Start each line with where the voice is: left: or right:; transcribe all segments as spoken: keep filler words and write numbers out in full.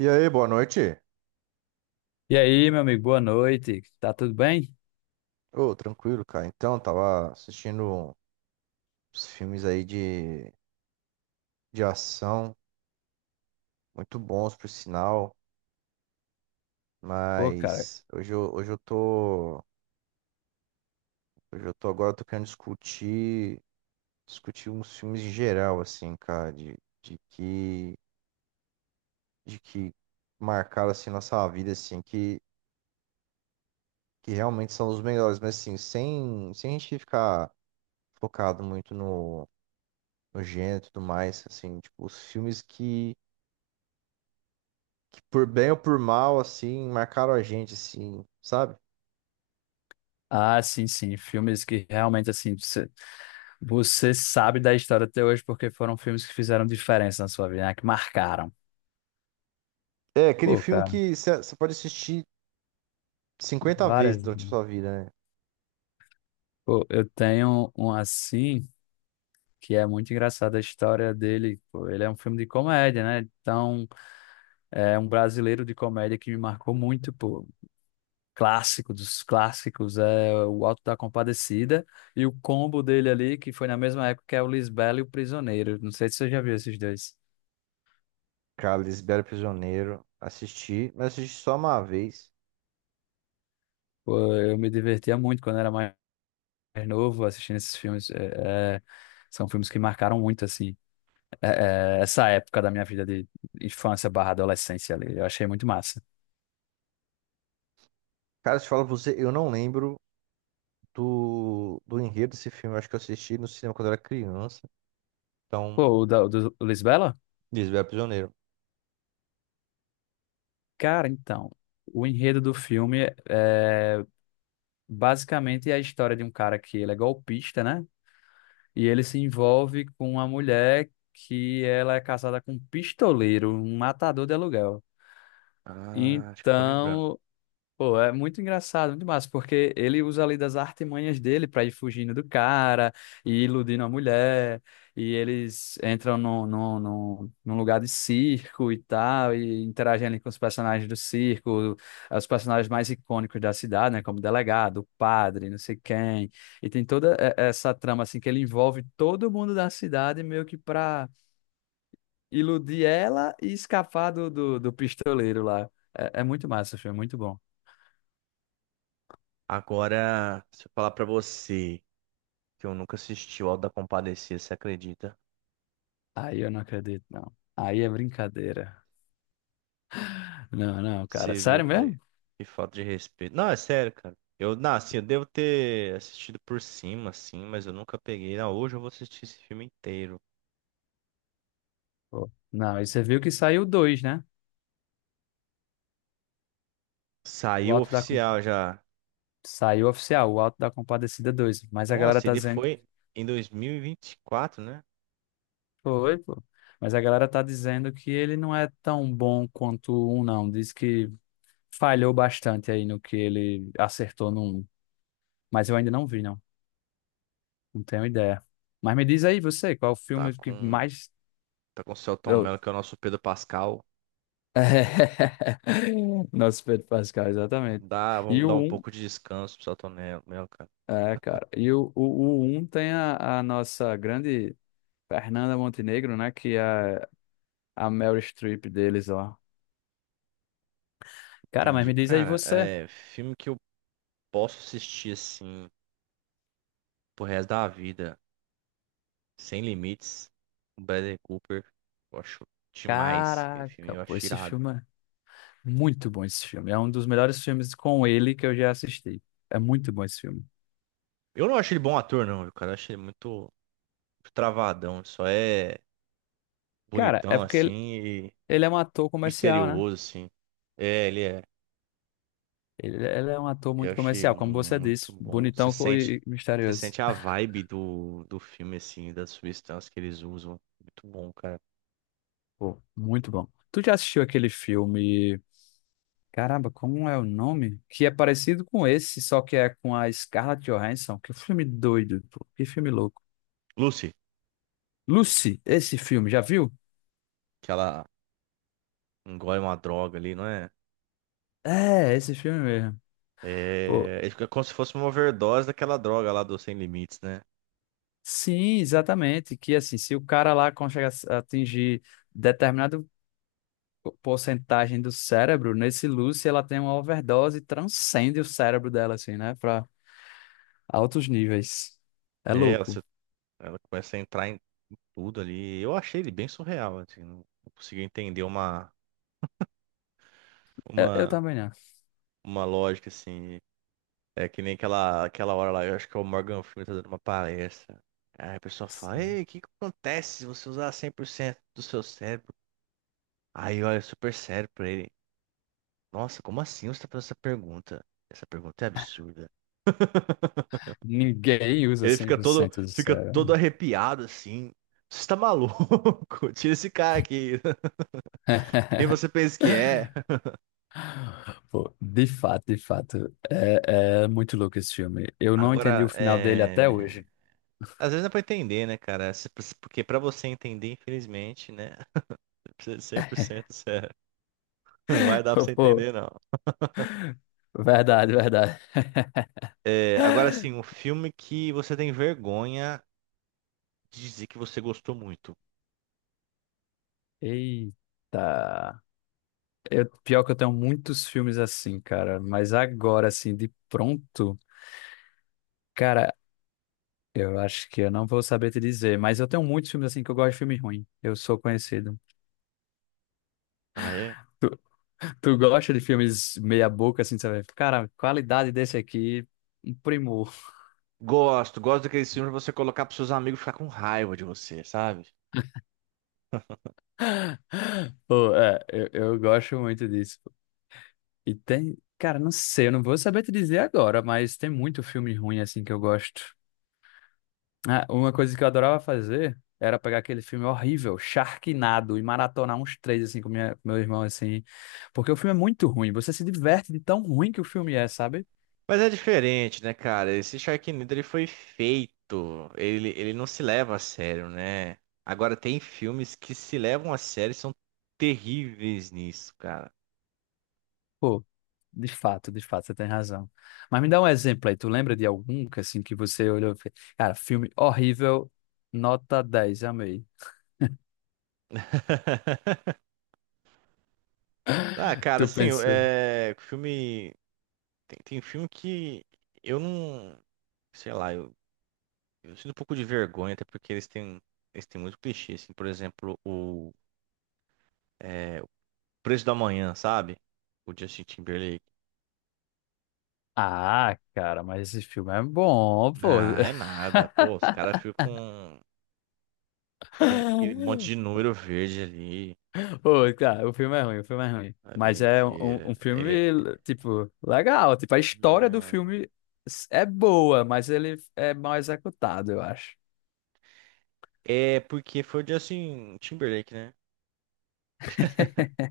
right: E aí, boa noite.
left: E aí, meu amigo, boa noite. Tá tudo bem?
right: Ô, tranquilo, cara. Então, tava assistindo uns filmes aí de, de ação, muito bons, por sinal,
left: Pô, cara.
right: mas hoje eu, hoje eu tô, hoje eu tô agora, eu tô querendo discutir, discutir uns filmes em geral, assim, cara, de, de que, de que marcaram, assim, nossa vida, assim, que, que realmente são os melhores, mas, assim, sem, sem a gente ficar focado muito no, no gênero e tudo mais, assim, tipo, os filmes que que por bem ou por mal, assim, marcaram a gente, assim, sabe?
left: Ah, sim, sim. Filmes que realmente, assim, você, você sabe da história até hoje porque foram filmes que fizeram diferença na sua vida, né? Que marcaram.
right: É aquele
left: Pô,
right: filme
left: cara,
right: que você pode assistir cinquenta vezes
left: várias.
right: durante a sua vida, né?
left: Pô, eu tenho um assim que é muito engraçado a história dele. Pô, ele é um filme de comédia, né? Então, é um brasileiro de comédia que me marcou muito, pô. Clássico dos clássicos, é o Alto da Compadecida e o combo dele ali, que foi na mesma época que é o Lisbela e o Prisioneiro. Não sei se você já viu esses dois.
right: Cara, Lisbela e o Prisioneiro, assisti, mas assisti só uma vez.
left: Pô, eu me divertia muito quando era mais novo assistindo esses filmes. É, é, são filmes que marcaram muito, assim, é, é, essa época da minha vida de infância barra adolescência ali. Eu achei muito massa.
right: Cara, se eu falo pra você, eu não lembro do, do enredo desse filme. Eu acho que eu assisti no cinema quando eu era criança. Então,
left: Pô, o, da, o do Lisbela?
right: Lisbela e o Prisioneiro.
left: Cara, então. O enredo do filme é basicamente é a história de um cara que ele é golpista, né? E ele se envolve com uma mulher que ela é casada com um pistoleiro, um matador de aluguel.
right: Ah, acho que eu tô lembrando.
left: Então, pô, é muito engraçado, muito massa, porque ele usa ali das artimanhas dele pra ir fugindo do cara e iludindo a mulher, e eles entram num, num, num, num lugar de circo e tal, e interagem ali com os personagens do circo, os personagens mais icônicos da cidade, né, como o delegado, o padre, não sei quem, e tem toda eh, essa trama, assim, que ele envolve todo mundo da cidade meio que pra iludir ela e escapar do, do, do pistoleiro lá. É, é muito massa, o filme, é muito bom.
right: Agora, se eu falar pra você que eu nunca assisti o Auto da Compadecida, você acredita?
left: Aí eu não acredito, não. Aí é brincadeira. Não, não, cara.
right: Você viu,
left: Sério
right: cara?
left: mesmo?
right: Que falta de respeito. Não, é sério, cara. Eu, não, assim, eu devo ter assistido por cima, assim, mas eu nunca peguei. Não, hoje eu vou assistir esse filme inteiro.
left: Pô. Não, e você viu que saiu dois, né? O
right: Saiu
left: Auto da... Com-
right: oficial já.
left: Saiu oficial, o Auto da Compadecida dois. Mas a galera
right: Nossa,
left: tá
right: ele
left: dizendo.
right: foi em dois mil e e vinte e quatro, né?
left: Foi, pô. Mas a galera tá dizendo que ele não é tão bom quanto o um, não. Diz que falhou bastante aí no que ele acertou no um. Mas eu ainda não vi, não. Não tenho ideia. Mas me diz aí você, qual o
right: Tá
left: filme que
right: com,
left: mais.
right: tá com o Selton
left: Eu-
right: Mello, que é o nosso Pedro Pascal.
left: Nosso Pedro Pascal, exatamente.
right: Dá,
left: E
right: vamos dar
left: o
right: um
left: um,
right: pouco de descanso pro Selton Mel- Mello, cara.
left: é, cara, e o, o, o um tem a, a nossa grande Fernanda Montenegro, né? Que é a Meryl Streep deles lá. Cara, mas
right: Entendi.
left: me diz aí
right: Cara,
left: você.
right: é filme que eu posso assistir, assim, pro resto da vida. Sem Limites, o Bradley Cooper, eu acho demais. Aquele filme
left: Caraca,
right: eu
left: pô,
right: acho
left: esse
right: irado.
left: filme é muito bom esse filme. É um dos melhores filmes com ele que eu já assisti. É muito bom esse filme.
right: Eu não acho ele bom ator, não, viu, cara. Eu acho ele muito, muito travadão. Ele só é
left: Cara, é
right: bonitão,
left: porque ele,
right: assim, e
left: ele é um ator comercial, né?
right: misterioso, assim. É, ele é.
left: Ele, ele é um ator
right: Eu
left: muito
right: achei
left: comercial, como você
right: muito
left: disse.
right: bom. Você
left: Bonitão
right: sente,
left: e e
right: você
left: misterioso.
right: sente a vibe do, do filme, assim, das substâncias que eles usam. Muito bom, cara.
left: Pô, muito bom. Tu já assistiu aquele filme? Caramba, como é o nome? Que é parecido com esse, só que é com a Scarlett Johansson. Que filme doido, pô. Que filme louco.
right: Lucy,
left: Lucy, esse filme, já viu?
right: que ela engole uma droga ali, não é?
left: É, esse filme mesmo. Pô,
right: É, é como se fosse uma overdose daquela droga lá do Sem Limites, né?
left: sim, exatamente. Que assim, se o cara lá consegue as- atingir determinada porcentagem do cérebro, nesse Lucy ela tem uma overdose e transcende o cérebro dela, assim, né? Pra altos níveis. É
right: É, ela
left: louco.
right: Ela começa a entrar em tudo ali. Eu achei ele bem surreal, assim, não não consegui entender uma,
left: Eu, eu
right: uma,
left: também não.
right: uma lógica, assim. É que nem aquela, aquela hora lá, eu acho que é o Morgan Freeman tá dando uma palestra. Aí a pessoa fala, ei, o que que acontece se você usar cem por cento do seu cérebro? Aí olha super sério pra ele. Nossa, como assim você tá fazendo essa pergunta? Essa pergunta é absurda.
left: Ninguém usa
right: Ele
left: cem
right: fica
left: por
right: todo,
left: cento do
right: fica todo
left: cérebro.
right: arrepiado, assim. Você tá maluco? Tira esse cara aqui. Quem você pensa que é?
left: Pô, de fato, de fato, é, é muito louco esse filme. Eu não entendi o
right: Agora,
left: final dele até
right: é...
left: hoje.
right: às vezes dá pra entender, né, cara? Se- Porque pra você entender, infelizmente, né? Precisa de cem por cento sério. Não vai dar pra você
left: Pô,
right: entender, não.
left: verdade, verdade.
right: É, agora, assim, um filme que você tem vergonha de dizer que você gostou muito.
left: Eita. Eu, pior que eu tenho muitos filmes assim, cara, mas agora, assim, de pronto, cara, eu acho que eu não vou saber te dizer, mas eu tenho muitos filmes assim que eu gosto de filme ruim. Eu sou conhecido.
right: Ah, é?
left: Tu, tu gosta de filmes meia boca, assim, sabe? Cara, qualidade desse aqui, um primor.
right: Gosto, gosto daqueles filmes pra você colocar pros seus amigos ficar com raiva de você, sabe?
left: Pô, é, eu, eu gosto muito disso. E tem, cara, não sei, eu não vou saber te dizer agora, mas tem muito filme ruim assim que eu gosto. Ah, uma coisa que eu adorava fazer era pegar aquele filme horrível, Sharknado, e maratonar uns três assim com minha, com meu irmão assim, porque o filme é muito ruim, você se diverte de tão ruim que o filme é, sabe?
right: Mas é diferente, né, cara? Esse Sharknado ele foi feito, ele, ele não se leva a sério, né? Agora tem filmes que se levam a sério e são terríveis nisso, cara.
left: Pô, de fato, de fato, você tem razão. Mas me dá um exemplo aí, tu lembra de algum que assim que você olhou, e fez, cara, filme horrível, nota dez amei.
right: Ah, cara,
left: Tu
right: assim, eu-
left: pensou?
right: é, filme tem, tem filme que eu não, sei lá, eu, eu sinto um pouco de vergonha, até porque eles têm eles têm muito clichê, assim, por exemplo, o é, Preço da Manhã, sabe? O Justin Timberlake.
left: Ah, cara, mas esse filme é bom, pô.
right: Ah, é nada, pô, os caras ficam Aquele, aquele monte de número verde ali
left: Pô, cara, o filme é ruim, o filme é ruim.
right: a vida
left: Mas é um,
right: inteira.
left: um
right: Ele.
left: filme, tipo, legal. Tipo, a história do
right: Não.
left: filme é boa, mas ele é mal executado, eu acho.
right: É porque foi o Justin Timberlake, né?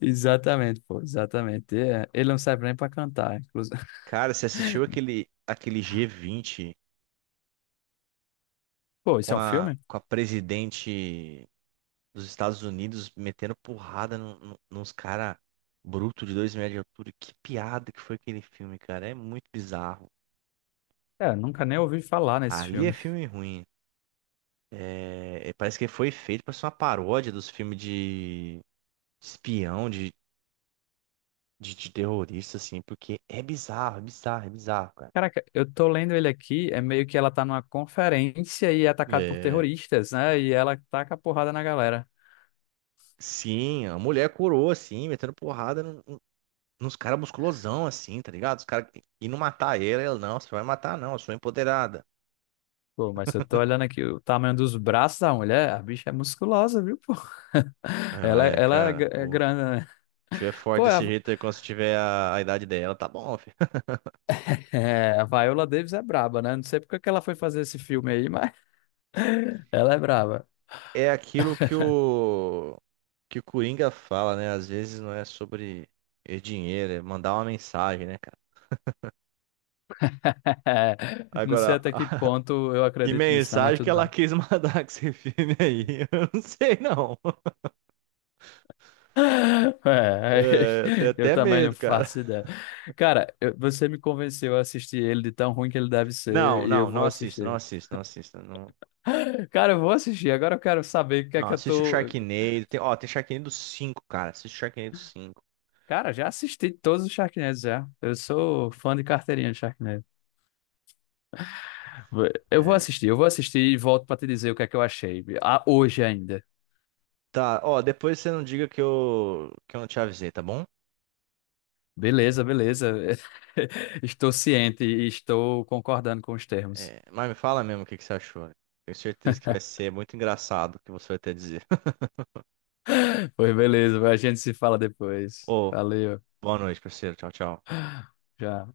left: Exatamente, pô, exatamente. É, ele não serve nem pra cantar, inclusive.
right: Cara, você assistiu aquele, aquele G vinte
left: Pô,
right: com
left: isso é um
right: a,
left: filme?
right: com a presidente dos Estados Unidos metendo porrada num- num- nos cara bruto de dois metros de altura? Que piada que foi aquele filme, cara. É muito bizarro.
left: É, nunca nem ouvi falar nesse
right: Ali é
left: filme.
right: filme ruim. É, é, parece que foi feito para ser uma paródia dos filmes de espião, de de, de terrorista, assim, porque é bizarro, é bizarro, é bizarro, cara.
left: Caraca, eu tô lendo ele aqui, é meio que ela tá numa conferência e é atacada por
right: É,
left: terroristas, né? E ela taca a porrada na galera.
right: sim, a mulher curou, assim, metendo porrada no- no- nos caras musculosão, assim, tá ligado? Os caras indo matar ele, ela, não, você vai matar, não, eu sou empoderada.
left: Pô, mas eu tô olhando aqui o tamanho dos braços da mulher, a bicha é musculosa, viu, pô?
right: Aí ela
left: Ela, é,
right: é,
left: ela é
right: cara,
left: gra- é
right: pô, se
left: grande, né?
right: tiver forte
left: Pô, a,
right: desse jeito aí, quando você tiver a, a idade dela, tá bom, filho.
left: é, a Viola Davis é braba, né? Não sei porque que que ela foi fazer esse filme aí, mas ela é braba.
right: É aquilo que o, que o Coringa fala, né? Às vezes não é sobre é dinheiro, é mandar uma mensagem, né, cara?
left: Não sei
right: Agora,
left: até que ponto eu
right: que
left: acredito nisso, não, mas
right: mensagem que
left: tudo
right: ela
left: bem.
right: quis mandar com esse filme aí? Eu não sei, não.
left: É,
right: É, eu tenho
left: eu
right: até
left: também não
right: medo, cara.
left: faço ideia. Cara, eu- você me convenceu a assistir ele de tão ruim que ele deve
right: Não,
left: ser e eu
right: não, não
left: vou
right: assista, não
left: assistir.
right: assista, não assista. Não,
left: Cara, eu vou assistir. Agora eu quero saber o que é
right: não
left: que eu
right: assiste o
left: tô.
right: Sharknado. Tem, ó, tem Sharknado cinco, cara. Assiste o Sharknado cinco.
left: Cara, já assisti todos os Sharknados já. Eu sou fã de carteirinha de Sharknado. Vou- Eu vou
right: É.
left: assistir, eu vou assistir e volto pra te dizer o que é que eu achei. Ah, hoje ainda.
right: Tá, ó, depois você não diga que eu, que eu não te avisei, tá bom?
left: Beleza, beleza. Estou ciente e estou concordando com os termos.
right: É, mas me fala mesmo o que, que você achou. Tenho certeza que vai ser muito engraçado o que você vai ter a dizer.
left: Pois beleza, a gente se fala depois.
right: Ô,
left: Valeu.
right: boa noite, parceiro. Tchau, tchau.
left: Já.